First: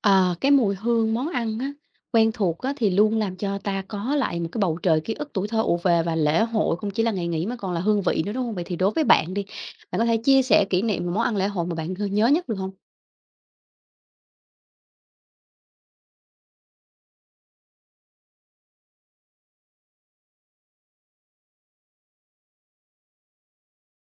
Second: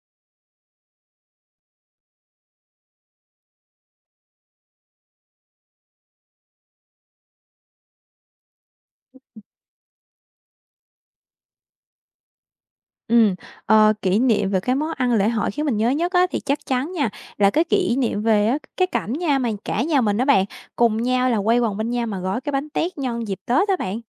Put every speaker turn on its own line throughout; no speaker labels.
Ờ, cái mùi hương món ăn á, quen thuộc á, thì luôn làm cho ta có lại một cái bầu trời ký ức tuổi thơ ùa về và lễ hội không chỉ là ngày nghỉ mà còn là hương vị nữa, đúng không? Vậy thì đối với bạn đi, bạn có thể chia sẻ kỷ niệm về món ăn lễ hội mà bạn nhớ nhất được không?
Ừm, Kỷ niệm về cái món ăn lễ hội khiến mình nhớ nhất á, thì chắc chắn nha, là cái kỷ niệm về á, cái cảnh nha, mà cả nhà mình á bạn, cùng nhau là quay quần bên nhau mà gói cái bánh tét nhân dịp Tết đó bạn.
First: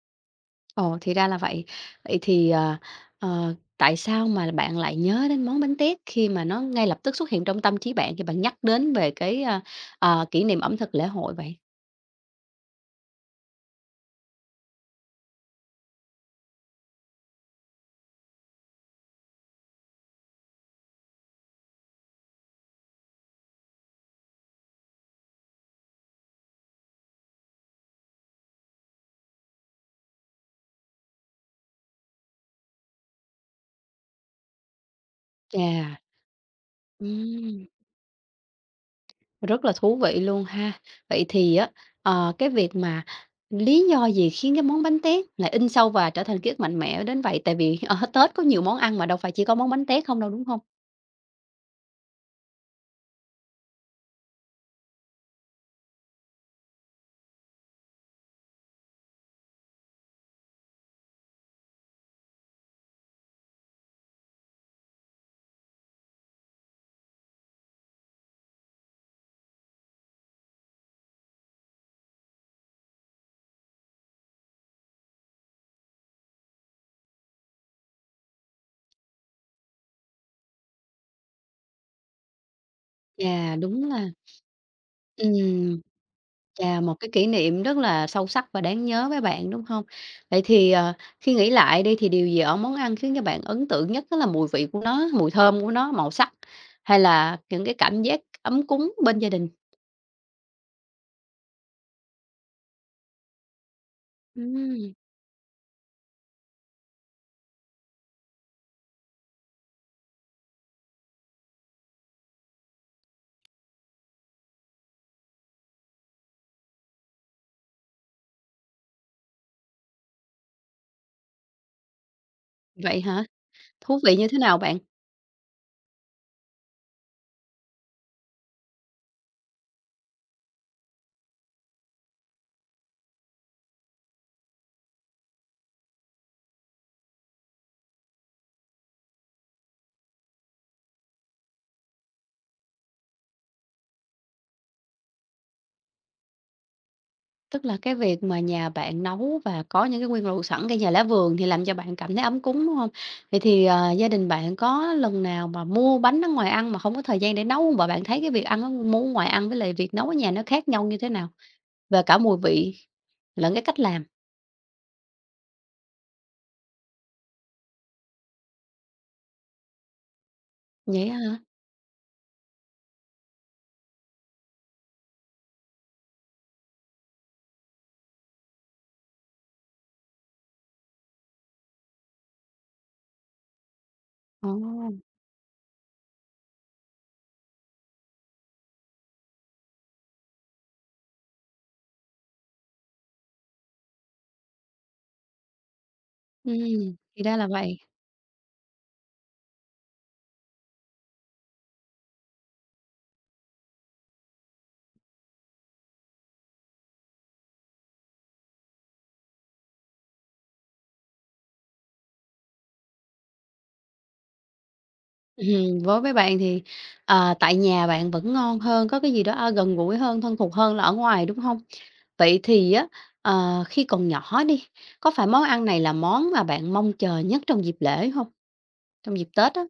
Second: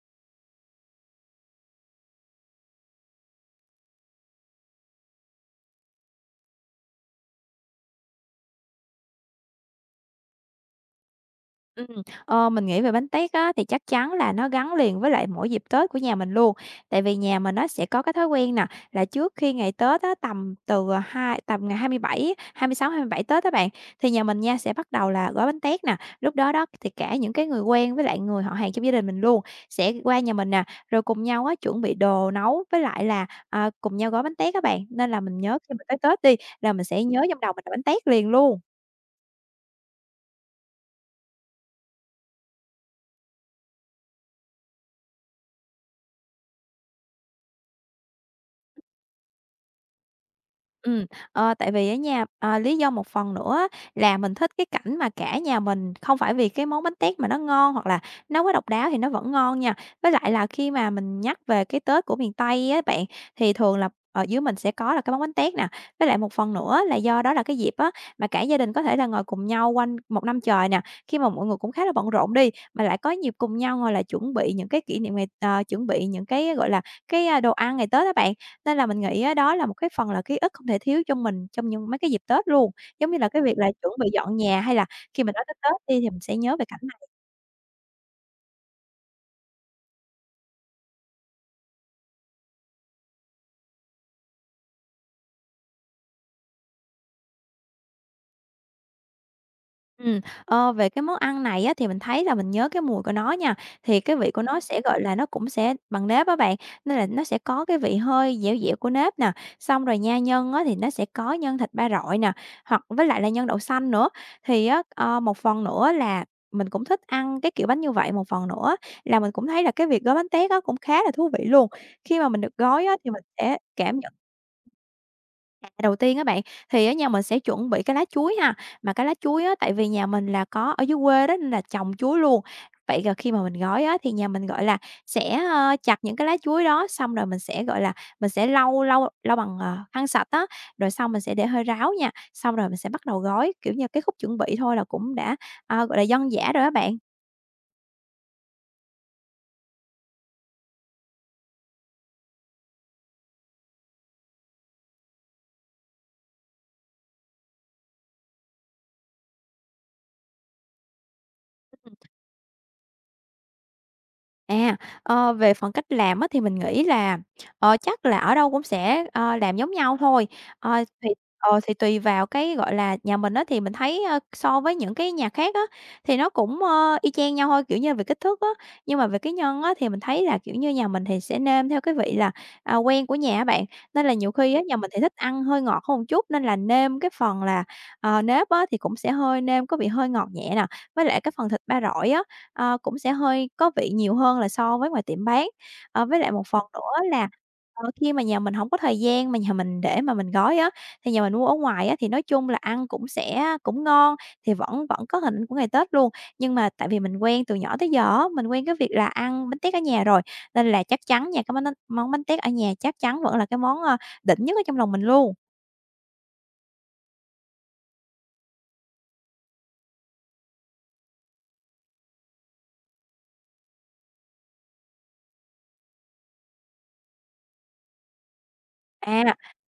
Ồ, thì ra là vậy. Vậy thì tại sao mà bạn lại nhớ đến món bánh tét khi mà nó ngay lập tức xuất hiện trong tâm trí bạn khi bạn nhắc đến về kỷ niệm ẩm thực lễ hội vậy?
Ừm, mình nghĩ về bánh tét á, thì chắc chắn là nó gắn liền với lại mỗi dịp Tết của nhà mình luôn. Tại vì nhà mình nó sẽ có cái thói quen nè, là trước khi ngày Tết á, tầm từ hai tầm ngày hai hai mươi mươi bảy, 26, 27 Tết các bạn, thì nhà mình nha sẽ bắt đầu là gói bánh tét nè. Lúc đó đó thì cả những cái người quen với lại người họ hàng trong gia đình mình luôn, sẽ qua nhà mình nè, rồi cùng nhau á, chuẩn bị đồ nấu với lại là, à, cùng nhau gói bánh tét các bạn. Nên là mình nhớ khi mà
Chà,
tới Tết đi, là mình sẽ nhớ trong đầu mình
ừm.
là bánh tét liền luôn.
Rất là thú vị luôn ha. Vậy thì á, cái việc mà lý do gì khiến cái món bánh tét lại in sâu và trở thành ký ức mạnh mẽ đến vậy? Tại vì ở Tết có nhiều món ăn mà đâu phải chỉ có món bánh tét không đâu, đúng không?
Ừm, Tại vì á nha, lý do một phần nữa á là mình thích cái cảnh mà cả nhà mình không phải vì cái món bánh tét mà nó ngon hoặc là nó quá độc đáo thì nó vẫn ngon nha. Với lại là khi mà mình nhắc về cái Tết của miền Tây á bạn, thì thường là ở dưới mình sẽ có là cái món bánh tét nè. Với lại một phần nữa là do đó là cái dịp á, mà cả gia đình có thể là ngồi cùng nhau quanh một năm trời nè, khi mà mọi người cũng khá là bận rộn đi, mà lại có dịp cùng nhau ngồi là chuẩn bị những cái kỷ niệm ngày chuẩn bị những cái, gọi là, cái, a, đồ ăn ngày Tết đó bạn. Nên là mình nghĩ á, đó là một cái phần là ký ức không thể thiếu trong mình trong những mấy cái dịp Tết luôn, giống như là cái việc
Chà,
là
đúng
chuẩn bị
là
dọn nhà, hay là khi mình nói tới
ừm,
Tết đi thì mình sẽ nhớ về
chà,
cảnh.
một cái kỷ niệm rất là sâu sắc và đáng nhớ với bạn, đúng không? Vậy thì, khi nghĩ lại đi thì điều gì ở món ăn khiến cho bạn ấn tượng nhất? Đó là mùi vị của nó, mùi thơm của nó, màu sắc, hay là những cái cảm giác ấm cúng bên gia đình?
Ừm, Về cái món ăn này á, thì mình thấy là mình nhớ cái mùi của nó nha, thì cái vị của nó sẽ,
Ừm,
gọi là, nó cũng sẽ bằng nếp á bạn, nên là nó sẽ có cái vị hơi dẻo dẻo của nếp nè, xong rồi nha, nhân á, thì nó sẽ có nhân thịt ba rọi nè, hoặc với lại là nhân đậu xanh nữa. Thì á, một phần nữa là mình cũng thích ăn cái kiểu bánh như vậy, một phần nữa là mình cũng thấy là cái việc gói bánh tét á, cũng khá là thú vị luôn. Khi mà mình được gói á,
vậy
thì
hả?
mình sẽ cảm
Thú
nhận.
vị như thế nào bạn?
À, đầu tiên á bạn, thì ở nhà mình sẽ chuẩn bị cái lá chuối ha, mà cái lá chuối á, tại vì nhà mình là có ở dưới quê đó nên là trồng chuối luôn. Vậy là khi mà mình gói á, thì nhà mình, gọi là, sẽ, ơ, chặt những cái lá chuối đó, xong rồi mình sẽ, gọi là, mình sẽ lau lau lau bằng, khăn sạch á, rồi xong mình sẽ để hơi ráo nha, xong rồi mình sẽ bắt đầu gói. Kiểu như, cái khúc chuẩn bị thôi là cũng đã, à, gọi là, dân dã rồi á bạn.
Tức là cái việc mà nhà bạn nấu và có những cái nguyên liệu sẵn cây nhà lá vườn thì làm cho bạn cảm thấy ấm cúng, đúng không? Vậy thì, gia đình bạn có lần nào mà mua bánh ở ngoài ăn mà không có thời gian để nấu hông? Và bạn thấy cái việc ăn ở mua ngoài ăn với lại việc nấu ở nhà nó khác nhau như thế nào? Và cả mùi vị lẫn cái cách làm.
À, Về phần cách làm á thì mình nghĩ là, chắc là ở đâu cũng sẽ, làm giống nhau thôi. Ờ,
Vậy
thì
á hả?
thì tùy vào cái, gọi là, nhà mình á thì mình thấy, ơ, so với những cái nhà khác á, thì nó cũng, ơ, y chang nhau thôi, kiểu như, về kích thước á. Nhưng mà về cái nhân á thì mình thấy là, kiểu như, nhà mình thì sẽ nêm theo cái vị là, à, quen của nhà á bạn, nên là nhiều
Ồ,
khi á nhà mình thì thích ăn hơi ngọt hơn một chút nên là nêm cái phần là, nếp á thì cũng sẽ hơi nêm có vị hơi ngọt nhẹ nè, với lại cái phần thịt ba rọi á cũng sẽ hơi có vị nhiều hơn là so với ngoài tiệm bán. Với lại một phần nữa
thì
là,
ra là vậy.
khi mà nhà mình hổng có thời gian mà nhà mình để mà mình gói á, thì nhà mình mua ở ngoài á, thì nói chung là ăn cũng sẽ cũng ngon, thì vẫn vẫn có hình ảnh của ngày Tết luôn. Nhưng mà tại vì mình quen từ nhỏ tới giờ á, mình quen cái việc là ăn bánh tét ở nhà rồi, nên là chắc chắn nha, cái món bánh tét ở nhà chắc chắn vẫn là cái món, ơ, đỉnh nhất ở trong lòng mình luôn.
Ừm, với bạn thì, tại nhà bạn vẫn ngon hơn, có cái gì đó, a, gần gũi hơn, thân thuộc hơn là ở ngoài, đúng không? Vậy thì á, khi còn nhỏ đi, có phải món ăn này là món mà bạn mong chờ nhất trong dịp lễ hông? Trong dịp
À,
Tết á?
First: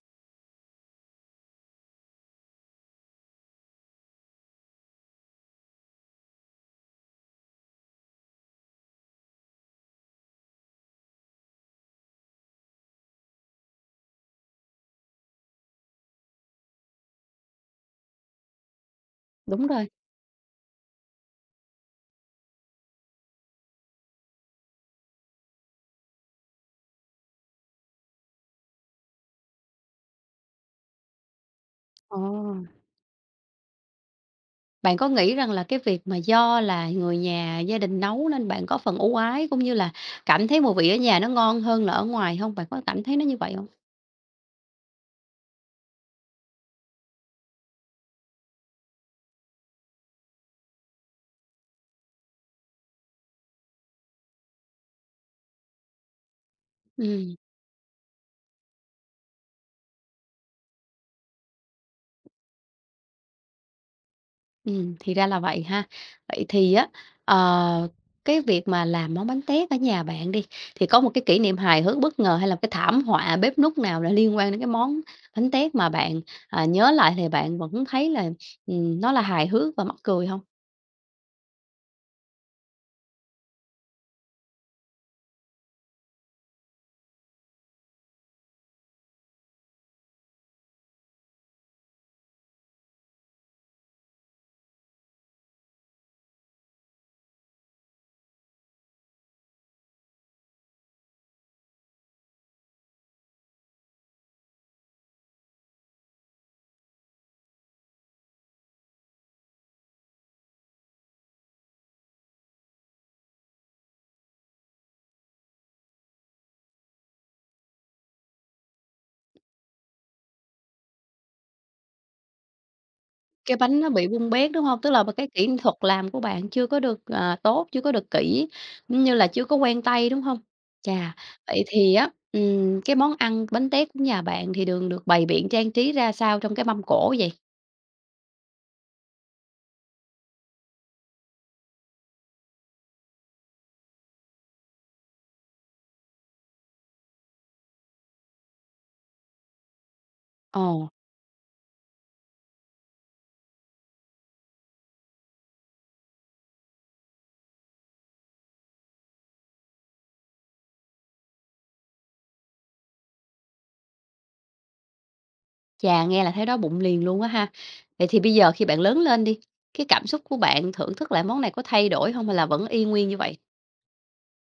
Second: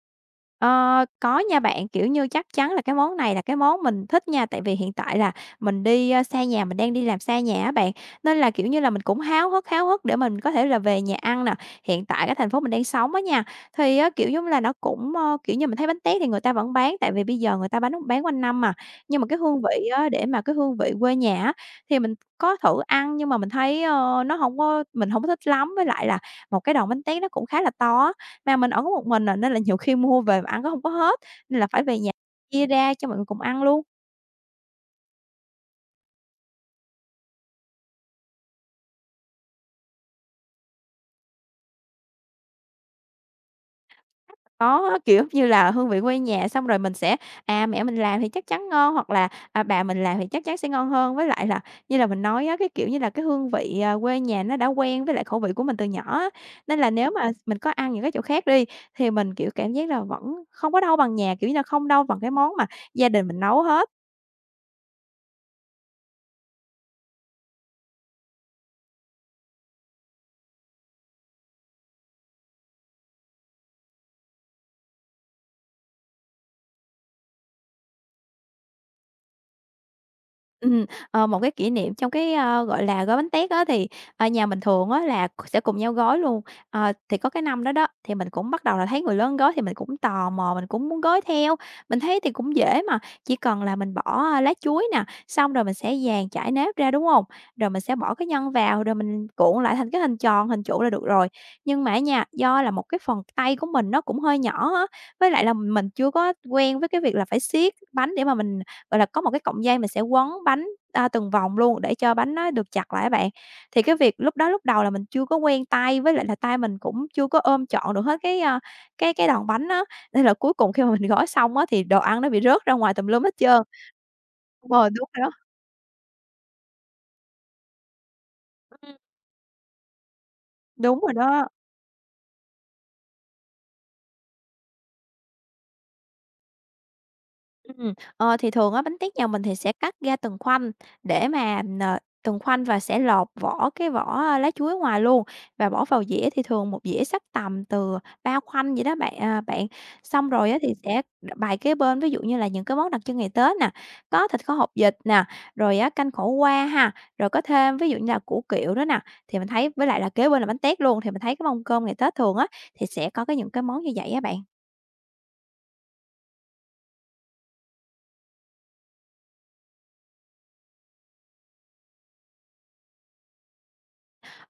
ờ, có nha bạn, kiểu như, chắc chắn là cái món này là cái món mình thích nha, tại vì hiện tại là mình đi, ơ, xa nhà, mình đang đi làm xa nhà á bạn, nên là, kiểu như là, mình cũng háo hức để mình có thể là về nhà ăn nè. Hiện tại cái thành phố mình đang sống á nha, thì á, kiểu giống là, nó cũng, ơ, kiểu như, mình thấy bánh tét thì người ta vẫn bán, tại vì bây giờ người ta bán quanh năm mà, nhưng mà cái hương
Đúng
vị
rồi.
á, để mà cái hương vị quê nhà á, thì mình có thử ăn nhưng mà mình thấy, ơ, nó không có mình không có thích lắm, với lại là một cái đòn bánh tét nó cũng khá là to á. Mà mình ở có một mình à, nên là nhiều khi mua về mà ăn cũng hông có hết, nên là phải về nhà
Ờ,
chia ra cho mọi người cùng ăn luôn.
bạn có nghĩ rằng là cái việc mà do là người nhà, gia đình nấu nên bạn có phần ưu ái, cũng như là cảm thấy mùi vị ở nhà nó ngon hơn là ở ngoài hông? Bạn có cảm thấy nó như vậy hông?
Có, kiểu, như là hương vị quê nhà, xong rồi mình sẽ, à, mẹ mình làm thì chắc chắn ngon, hoặc là, à, bà mình làm thì chắc chắn sẽ ngon hơn. Với lại là như là mình nói á, cái, kiểu như là, cái hương vị, à, quê nhà nó đã quen với lại khẩu vị của mình từ nhỏ á, nên là nếu mà
Ừm.
mình có ăn những cái chỗ khác đi, thì mình, kiểu, cảm giác là vẫn không có đâu bằng nhà, kiểu như là, không đâu bằng cái món mà gia đình mình nấu hết.
Thì ra là vậy ha. Vậy thì á, ờ, cái việc mà làm món bánh tét ở nhà bạn đi, thì có một cái kỷ niệm hài hước bất ngờ hay là cái thảm họa bếp núc nào là liên quan đến cái món bánh tét mà bạn, à, nhớ lại thì bạn vẫn thấy là, nó là hài hước và mắc cười không?
Ừm, Một cái kỷ niệm trong cái, ơ, gọi là, gói bánh tét á thì, nhà mình thường á là c sẽ cùng nhau gói luôn. Thì có cái năm đó đó, thì mình cũng bắt đầu là thấy người lớn gói thì mình cũng tò mò, mình cũng muốn gói theo. Mình thấy thì cũng dễ mà, chỉ cần là mình bỏ lá chuối nè, xong rồi mình sẽ dàn chải nếp ra, đúng hông? Rồi mình sẽ bỏ cái nhân vào, rồi mình cuộn lại thành cái hình tròn, hình trụ là được rồi. Nhưng mà á nha, do là một cái phần tay của mình nó cũng hơi nhỏ á, với lại là mình chưa có quen với cái việc là phải siết bánh để mà mình. Gọi là, có một cái cọng dây mình sẽ quấn bánh, a, từng vòng luôn để cho bánh nó được chặt lại á bạn. Thì cái việc lúc đầu là mình chưa có quen tay, với lại là tay mình cũng chưa có ôm trọn được hết cái, a, cái đòn bánh á, nên là cuối cùng khi mà mình gói xong á thì đồ ăn nó bị rớt ra ngoài tùm lum hết
Cái
trơn.
bánh nó bị bung bét, đúng hông? Tức
Ờ,
là b
Đúng rồi
cái
đó.
kỹ thuật làm của bạn chưa có được, ờ, tốt, chưa có được kỹ,
Ừm,
cũng như là chưa có quen tay, đúng hông?
Đúng rồi
Chà,
đó.
vậy thì á, cái món ăn bánh tét của nhà bạn thì đường được bày biện trang trí ra sao trong cái mâm cỗ vậy?
Ờ, thì thường á bánh tét nhà mình thì sẽ cắt ra từng khoanh để mà, từng khoanh và sẽ lột vỏ cái vỏ à, lá chuối ngoài luôn và bỏ vào dĩa thì thường một dĩa xách tầm từ 3 khoanh vậy đó bạn, à, bạn. Xong rồi á thì
Ồ,
sẽ bày kế bên, ví dụ như là những cái món đặc trưng ngày Tết nè, có thịt kho hột vịt nè, rồi á canh khổ qua ha, rồi có thêm ví dụ như là củ kiệu đó nè, thì mình thấy với lại là kế bên là bánh tét luôn, thì mình thấy cái mâm cơm ngày Tết thường á, thì sẽ có cái những cái món như vậy á bạn.
chà, nghe là thấy đói bụng liền luôn á ha. Vậy thì bây giờ khi bạn lớn lên đi, cái cảm xúc của bạn thưởng thức lại món này có thay đổi hông hay là vẫn y nguyên như vậy?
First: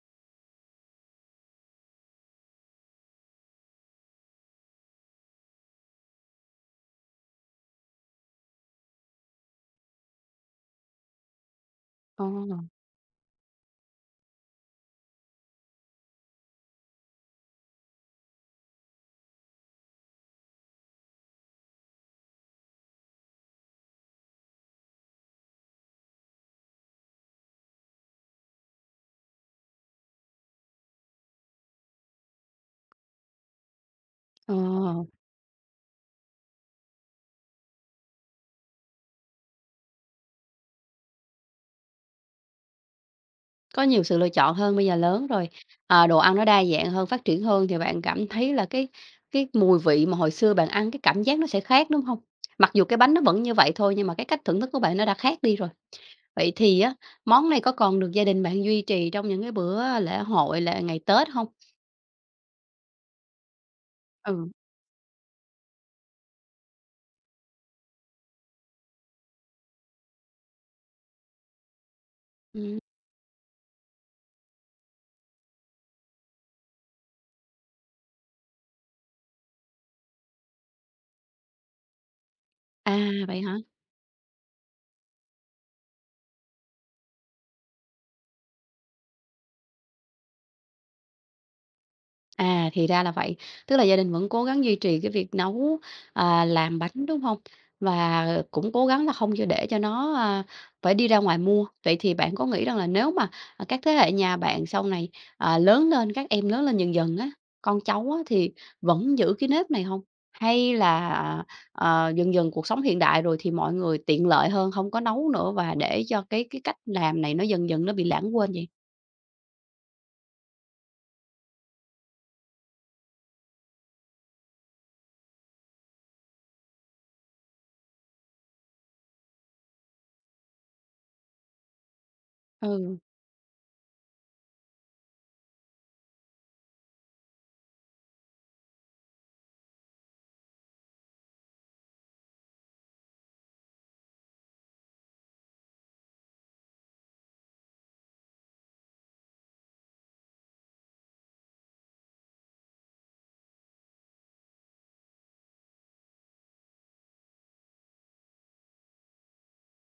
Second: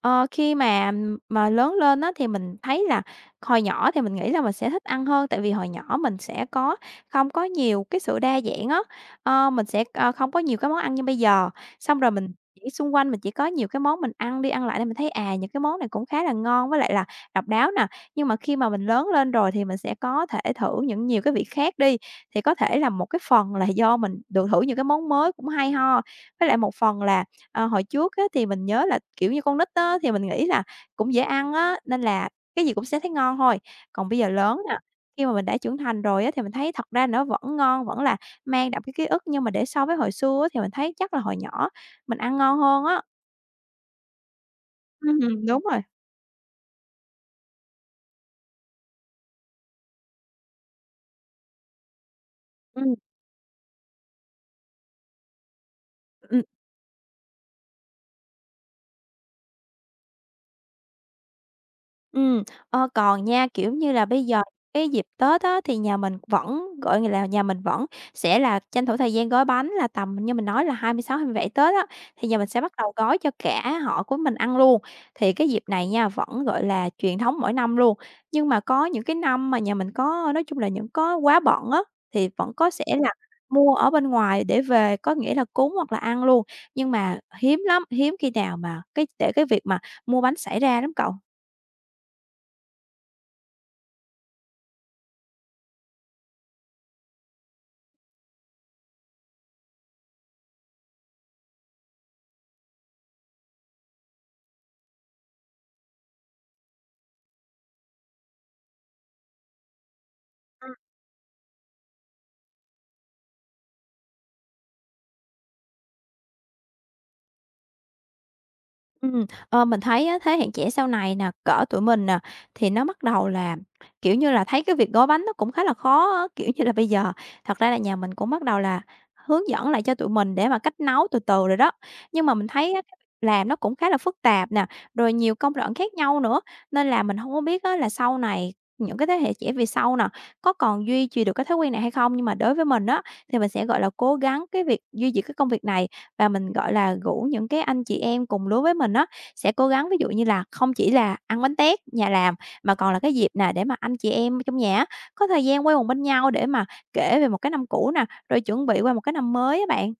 Ờ, Khi mà lớn lên á, thì mình thấy là hồi nhỏ thì mình nghĩ là mình sẽ thích ăn hơn, tại vì hồi nhỏ mình sẽ có không có nhiều cái sự đa dạng á, mình sẽ, không có nhiều cái món ăn như bây giờ. Xong rồi
Ồ,
mình chỉ xung quanh mình chỉ có nhiều cái món mình ăn đi ăn lại nên mình thấy, à, những cái món này cũng khá là ngon với lại là độc đáo nè. Nhưng mà khi mà mình lớn lên rồi thì mình sẽ có thể thử những nhiều cái vị khác đi, thì có thể là một cái phần là do mình được thử những cái món mới cũng hay ho, với lại một phần là hồi trước á, thì mình nhớ là, kiểu như, con nít á, thì mình nghĩ là cũng dễ ăn á, nên là cái gì cũng sẽ thấy ngon thôi. Còn bây giờ
ờ.
lớn nè, khi mà mình đã trưởng thành rồi á, thì mình thấy thật ra nó vẫn ngon, vẫn là mang đậm cái ký ức, nhưng mà để so với hồi xưa á, thì mình thấy chắc là hồi nhỏ mình ăn ngon hơn á.
Có nhiều sự lựa chọn hơn, bây giờ lớn rồi,
Đúng rồi.
ờ, đồ ăn nó đa dạng hơn, phát triển hơn thì bạn cảm thấy là cái mùi vị mà hồi xưa bạn ăn cái cảm giác nó sẽ khác, đúng không? Mặc dù
Ừm.
cái bánh nó vẫn như vậy thôi nhưng mà cái cách thưởng thức của bạn nó đã khác đi rồi.
Ừm.
Vậy thì á, món này có còn được gia đình bạn duy trì trong những cái bữa lễ hội, là ngày Tết không?
Ừm, còn nha, kiểu như là, bây giờ
Ừ.
cái dịp Tết á, thì nhà mình vẫn, gọi là, nhà mình vẫn sẽ là tranh thủ thời gian gói bánh là tầm như mình nói là 26, 27 Tết á, thì nhà mình sẽ bắt
Ừm,
đầu gói cho cả họ của mình ăn luôn. Thì cái dịp này nha, vẫn, gọi là, truyền thống mỗi năm luôn, nhưng mà có những cái năm mà nhà mình có nói chung là những có quá bận á, thì vẫn có sẽ
à,
là
vậy hả?
mua ở bên ngoài để về, có nghĩa là cúng hoặc là ăn luôn, nhưng mà hiếm lắm, hiếm khi nào mà cái để cái việc mà mua bánh xảy ra lắm cậu.
À, thì ra là vậy. Tức là gia đình vẫn cố gắng duy trì cái việc nấu, à, làm bánh, đúng không? Và cũng cố gắng là không cho để cho nó, à, phải đi ra ngoài mua. Vậy thì bạn có nghĩ rằng là nếu mà, à, các thế hệ nhà bạn sau này, à, lớn lên, các em lớn lên dần dần á, con cháu á, thì vẫn giữ cái nếp này không? Hay là, dần dần cuộc sống hiện đại rồi thì mọi người tiện lợi hơn, không có nấu nữa và để cho cái cách làm này nó dần dần nó bị lãng quên vậy?
Ờ, mình thấy á, thế hệ trẻ sau này nè, cỡ tụi mình nè, thì nó bắt đầu là, kiểu như là, thấy cái việc gói bánh nó cũng khá là khó á. Kiểu như là, bây giờ thật ra là nhà mình cũng bắt đầu là hướng dẫn lại cho tụi mình để mà cách nấu từ từ rồi đó. Nhưng mà mình thấy á,
Ừ.
cái việc làm nó cũng khá là phức tạp nè, rồi nhiều công đoạn khác nhau nữa, nên là mình không có biết á, là sau này những cái thế hệ trẻ về sau nè, có còn duy trì được cái thói quen này hay không? Nhưng mà đối với mình á, thì mình sẽ, gọi là, cố gắng cái việc duy trì cái công việc này và mình, gọi là, rủ những cái anh chị em cùng lứa với mình á, sẽ cố gắng ví dụ như là không chỉ là ăn bánh tét nhà làm, mà còn là cái dịp nè để mà anh chị em trong nhà á, có thời gian quây quần bên nhau để mà kể về một cái năm cũ nè, rồi chuẩn bị qua một cái năm mới á bạn.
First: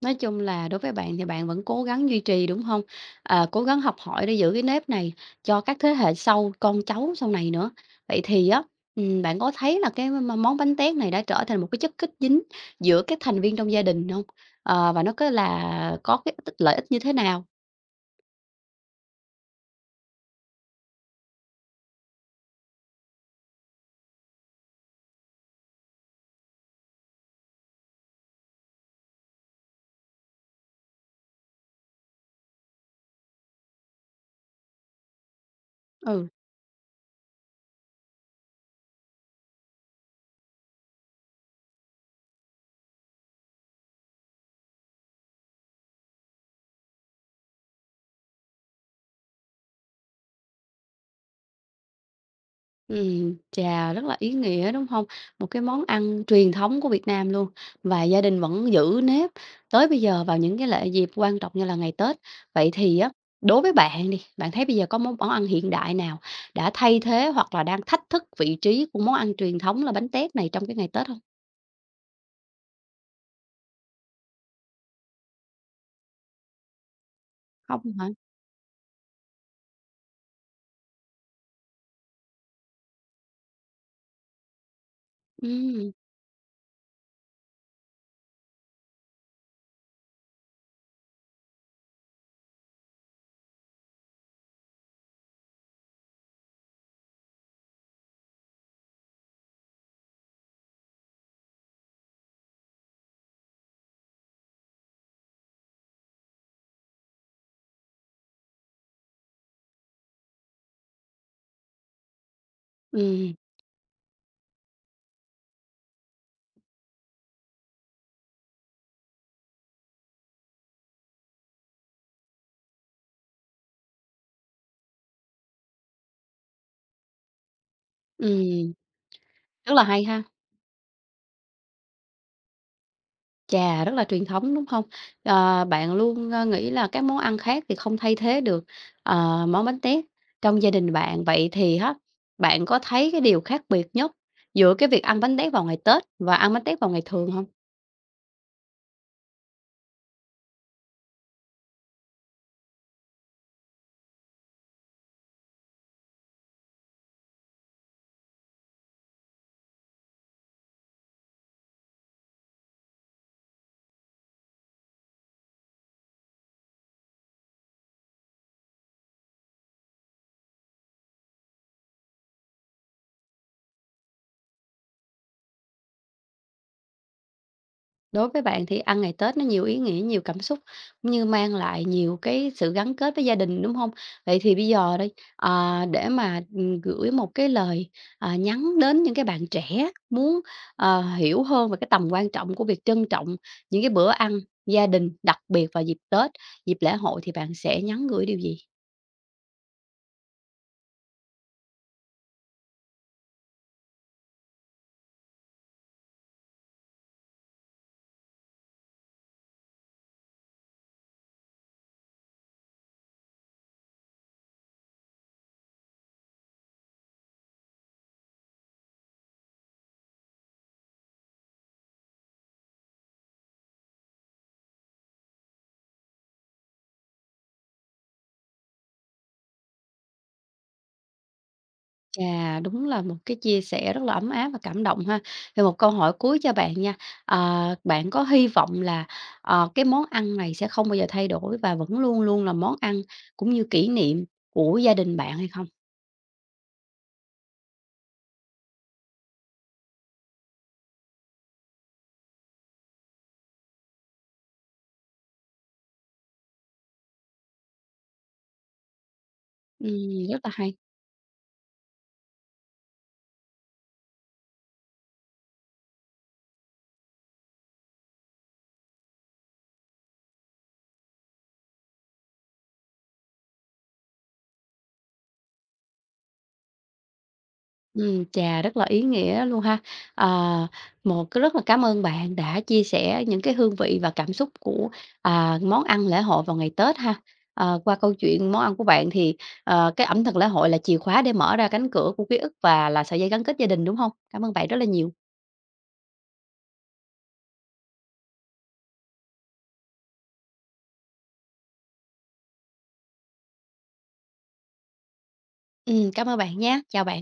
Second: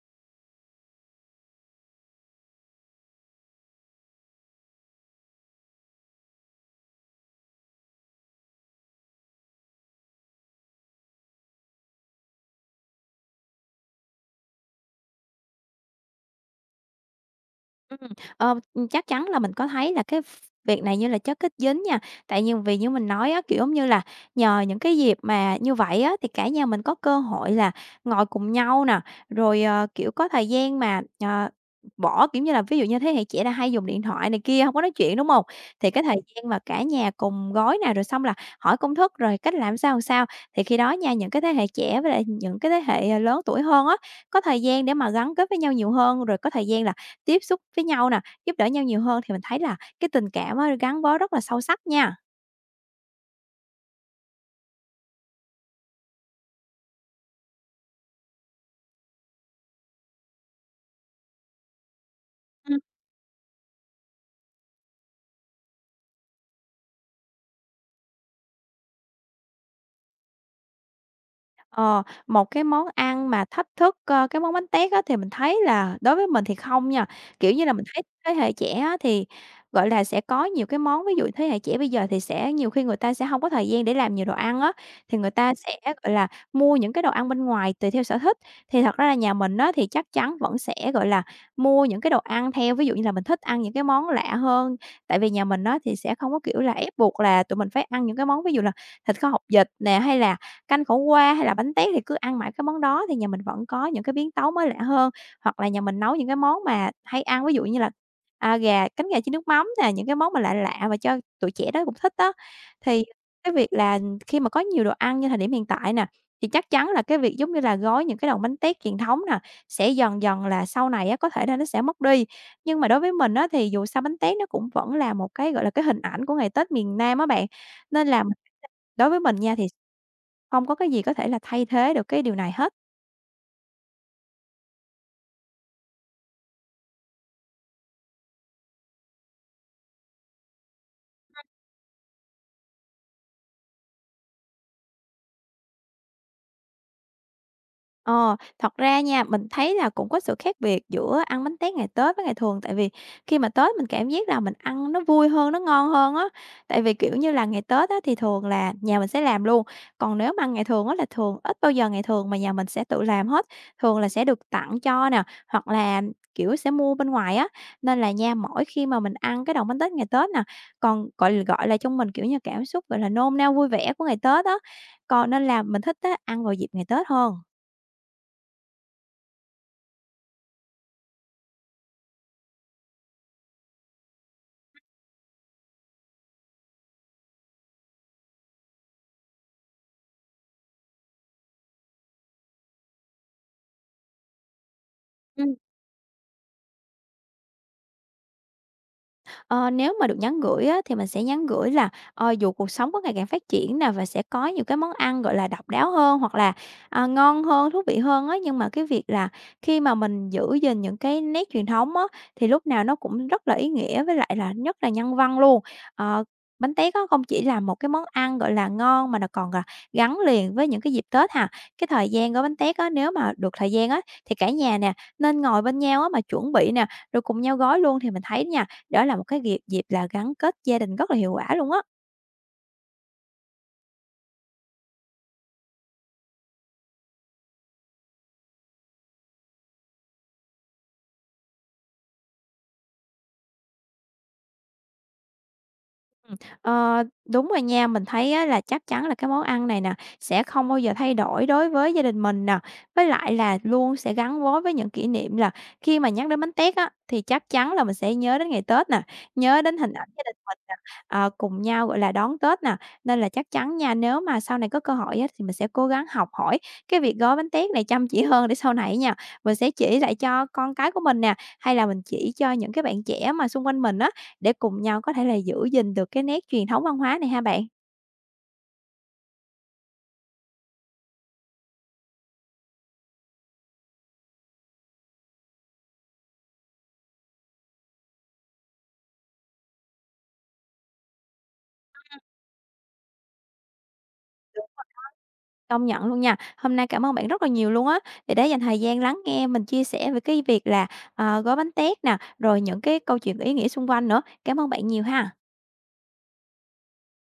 Nói chung là đối với bạn thì bạn vẫn cố gắng duy trì, đúng không? Ờ, cố gắng học hỏi để giữ cái nếp này cho các thế hệ sau, con cháu sau này nữa. Vậy thì á, bạn có thấy là cái m món bánh tét này đã trở thành một cái chất kết dính giữa các thành viên trong gia đình không? Ờ, và nó có là có cái tích lợi ích như thế nào?
Ừm, chắc chắn là mình có thấy là cái ph việc này như là chất kích dính nha. Tại nhưng vì như mình nói á, kiểu, giống như là nhờ những cái dịp mà như vậy á, thì cả nhà mình có cơ hội là ngồi cùng nhau nè, rồi, kiểu, có thời gian mà, bỏ kiểu như là, ví dụ như thế hệ trẻ là hay dùng điện thoại này kia, không có nói chuyện, đúng không? Thì cái thời
Ừ.
gian mà cả nhà cùng gói nè, rồi xong là hỏi công thức, rồi cách làm sao, thì khi đó nha, những cái thế hệ trẻ với lại những cái thế hệ, à, lớn tuổi hơn á, có thời gian để mà gắn kết với nhau nhiều hơn, rồi có thời gian là tiếp xúc với nhau nè, giúp đỡ nhau nhiều hơn thì mình thấy là cái tình cảm á gắn bó rất là sâu sắc nha.
Chà, rất là ý nghĩa, đúng không? Một cái món ăn truyền thống của Việt Nam luôn và gia đình vẫn giữ nếp tới bây giờ vào những cái lễ dịp quan trọng như là ngày Tết. Vậy thì á, đối với bạn đi, bạn thấy bây giờ có món món ăn hiện đại nào đã thay thế hoặc là đang thách thức vị trí của món ăn truyền thống là bánh tét này trong cái ngày Tết không?
Ờ, một cái món ăn mà thách thức, ơ, cái món bánh tét á, thì mình thấy là đối với mình thì không nha. Kiểu như là,
Không
mình thấy
hả?
thế hệ trẻ á, thì, gọi là, sẽ có nhiều cái món, ví dụ thế hệ trẻ bây giờ thì sẽ nhiều khi người ta sẽ không có thời gian để làm nhiều đồ ăn á, thì người ta sẽ,
Ừm,
gọi là, mua những cái đồ ăn bên ngoài tùy theo sở thích. Thì thật ra là nhà mình á, thì chắc chắn vẫn sẽ, gọi là, mua những cái đồ ăn theo ví dụ như là mình thích ăn những cái món lạ hơn, tại vì nhà mình á, thì sẽ không có, kiểu là, ép buộc là tụi mình phải ăn những cái món ví dụ là thịt kho hột vịt nè, hay là canh khổ qua hay là bánh tét thì cứ ăn mãi cái món đó thì nhà mình vẫn có những cái biến tấu mới lạ hơn. Hoặc là nhà mình nấu những cái món mà hay ăn, ví dụ như là, à, gà cánh gà chiên nước mắm nè, những cái món mà lạ lạ mà cho tụi trẻ đó cũng thích đó. Thì
ừm,
cái việc là khi mà có nhiều đồ ăn như thời điểm hiện tại nè, thì chắc chắn là cái việc giống như là gói những cái đòn bánh tét truyền thống nè, sẽ dần dần là sau này á, có thể là nó sẽ mất đi. Nhưng mà đối với mình á, thì dù sao bánh tét nó cũng vẫn là một cái, gọi là, cái hình ảnh của ngày Tết miền Nam á bạn, nên là
ừm,
đối với mình nha thì
rất là hay ha.
không có cái gì có thể là thay thế được cái điều này hết.
Chà, rất là truyền thống, đúng không? Ờ, bạn luôn, ơ, nghĩ là các món ăn khác thì không thay thế được, ờ, món bánh tét trong gia đình bạn. Vậy thì á, bạn có thấy cái điều khác biệt nhất giữa cái việc ăn bánh tét vào ngày Tết và ăn bánh tét vào ngày thường không?
Ờ, thật ra nha, mình thấy là cũng có sự khác biệt giữa ăn bánh tét ngày Tết với ngày thường, tại vì khi mà Tết mình cảm giác là mình ăn nó vui hơn, nó ngon hơn á. Tại vì, kiểu như là, ngày Tết á thì thường là nhà mình sẽ làm luôn, còn nếu mà ăn ngày thường á là thường ít bao giờ ngày thường mà nhà mình sẽ tự làm hết, thường là sẽ được tặng cho nè, hoặc là, kiểu, sẽ mua bên ngoài á. Nên là nha, mỗi khi mà mình ăn cái đòn bánh tét ngày Tết nè, còn, gọi gọi là, trong mình, kiểu như, cảm xúc, gọi là, nôn nao vui vẻ của ngày Tết á, còn nên là mình thích á ăn vào dịp ngày Tết hơn.
Đối với bạn thì ăn ngày Tết nó nhiều ý nghĩa, nhiều cảm xúc, cũng như mang lại nhiều cái sự gắn kết với gia đình, đúng không? Vậy thì bây giờ đây, để mà, gửi một cái lời, à, nhắn đến những cái bạn trẻ muốn, ờ, hiểu hơn về cái tầm quan trọng của việc trân trọng những cái bữa ăn gia đình, đặc
Ừ.
biệt vào dịp Tết, dịp lễ hội thì bạn sẽ nhắn gửi điều gì?
Ờ, nếu mà được nhắn gửi á, thì mình sẽ nhắn gửi là, dù cuộc sống có ngày càng phát triển nè và sẽ có nhiều cái món ăn, gọi là, độc đáo hơn hoặc là, à, ngon hơn, thú vị hơn á, nhưng mà cái việc là khi mà mình giữ gìn những cái nét truyền thống á, thì lúc nào nó cũng rất là ý nghĩa với lại là nhất là nhân văn luôn. Ờ, bánh tét á, không chỉ là một cái món ăn, gọi là, ngon mà nó còn, à, gắn liền với những cái dịp Tết ha. Cái thời gian gói bánh tét á, nếu mà được thời gian á, thì cả nhà nè, nên ngồi bên nhau á, mà chuẩn bị nè, rồi cùng nhau gói luôn thì mình thấy nha đó là một cái dịp dịp là gắn kết gia đình rất là hiệu quả luôn á.
Chà, đúng là một cái chia sẻ rất là ấm áp và cảm động ha. Thì một câu hỏi cuối cho bạn nha. Bạn có hy vọng là, ờ, cái món ăn này sẽ không bao giờ thay đổi và vẫn luôn luôn là món ăn cũng như kỷ niệm của gia đình bạn hay không?
Ừm, đúng rồi nha, mình thấy á là chắc chắn là cái món ăn này nè, sẽ không bao giờ thay đổi đối với gia đình mình nè. Với lại là luôn sẽ gắn bó với những kỷ niệm là khi mà nhắc đến bánh tét á, thì chắc chắn là mình sẽ nhớ đến ngày Tết nè, nhớ đến hình ảnh gia đình
Rất là
mình nè,
hay.
ờ, cùng nhau, gọi là, đón Tết nè. Nên là chắc chắn nha, nếu mà sau này có cơ hội á, thì mình sẽ cố gắng học hỏi cái việc gói bánh tét này chăm chỉ hơn để sau này nha, mình sẽ chỉ lại cho con cái của mình nè, hay là mình chỉ cho những cái bạn trẻ mà xung quanh mình á, để cùng nhau có thể là giữ gìn được cái nét truyền thống văn hóa này ha bạn.
Ừ chà, rất là ý nghĩa luôn ha. Ờ, một cái rất là cảm ơn bạn đã chia sẻ những cái hương vị và cảm xúc của, à, món ăn lễ hội vào ngày Tết ha. Qua câu chuyện món ăn của bạn thì, ờ, cái ẩm thực lễ hội là chìa khóa để mở ra cánh cửa của ký ức và là sợi dây gắn kết gia đình, đúng không? Cảm ơn bạn rất là nhiều.
Công nhận luôn nha. Hôm nay cảm ơn bạn rất là nhiều luôn á, vì đã dành thời gian lắng nghe mình chia sẻ về cái việc là, ờ, gói bánh tét nè, rồi những cái câu chuyện ý nghĩa xung quanh nữa. Cảm ơn bạn nhiều ha.
Cảm ơn bạn nhé. Chào bạn.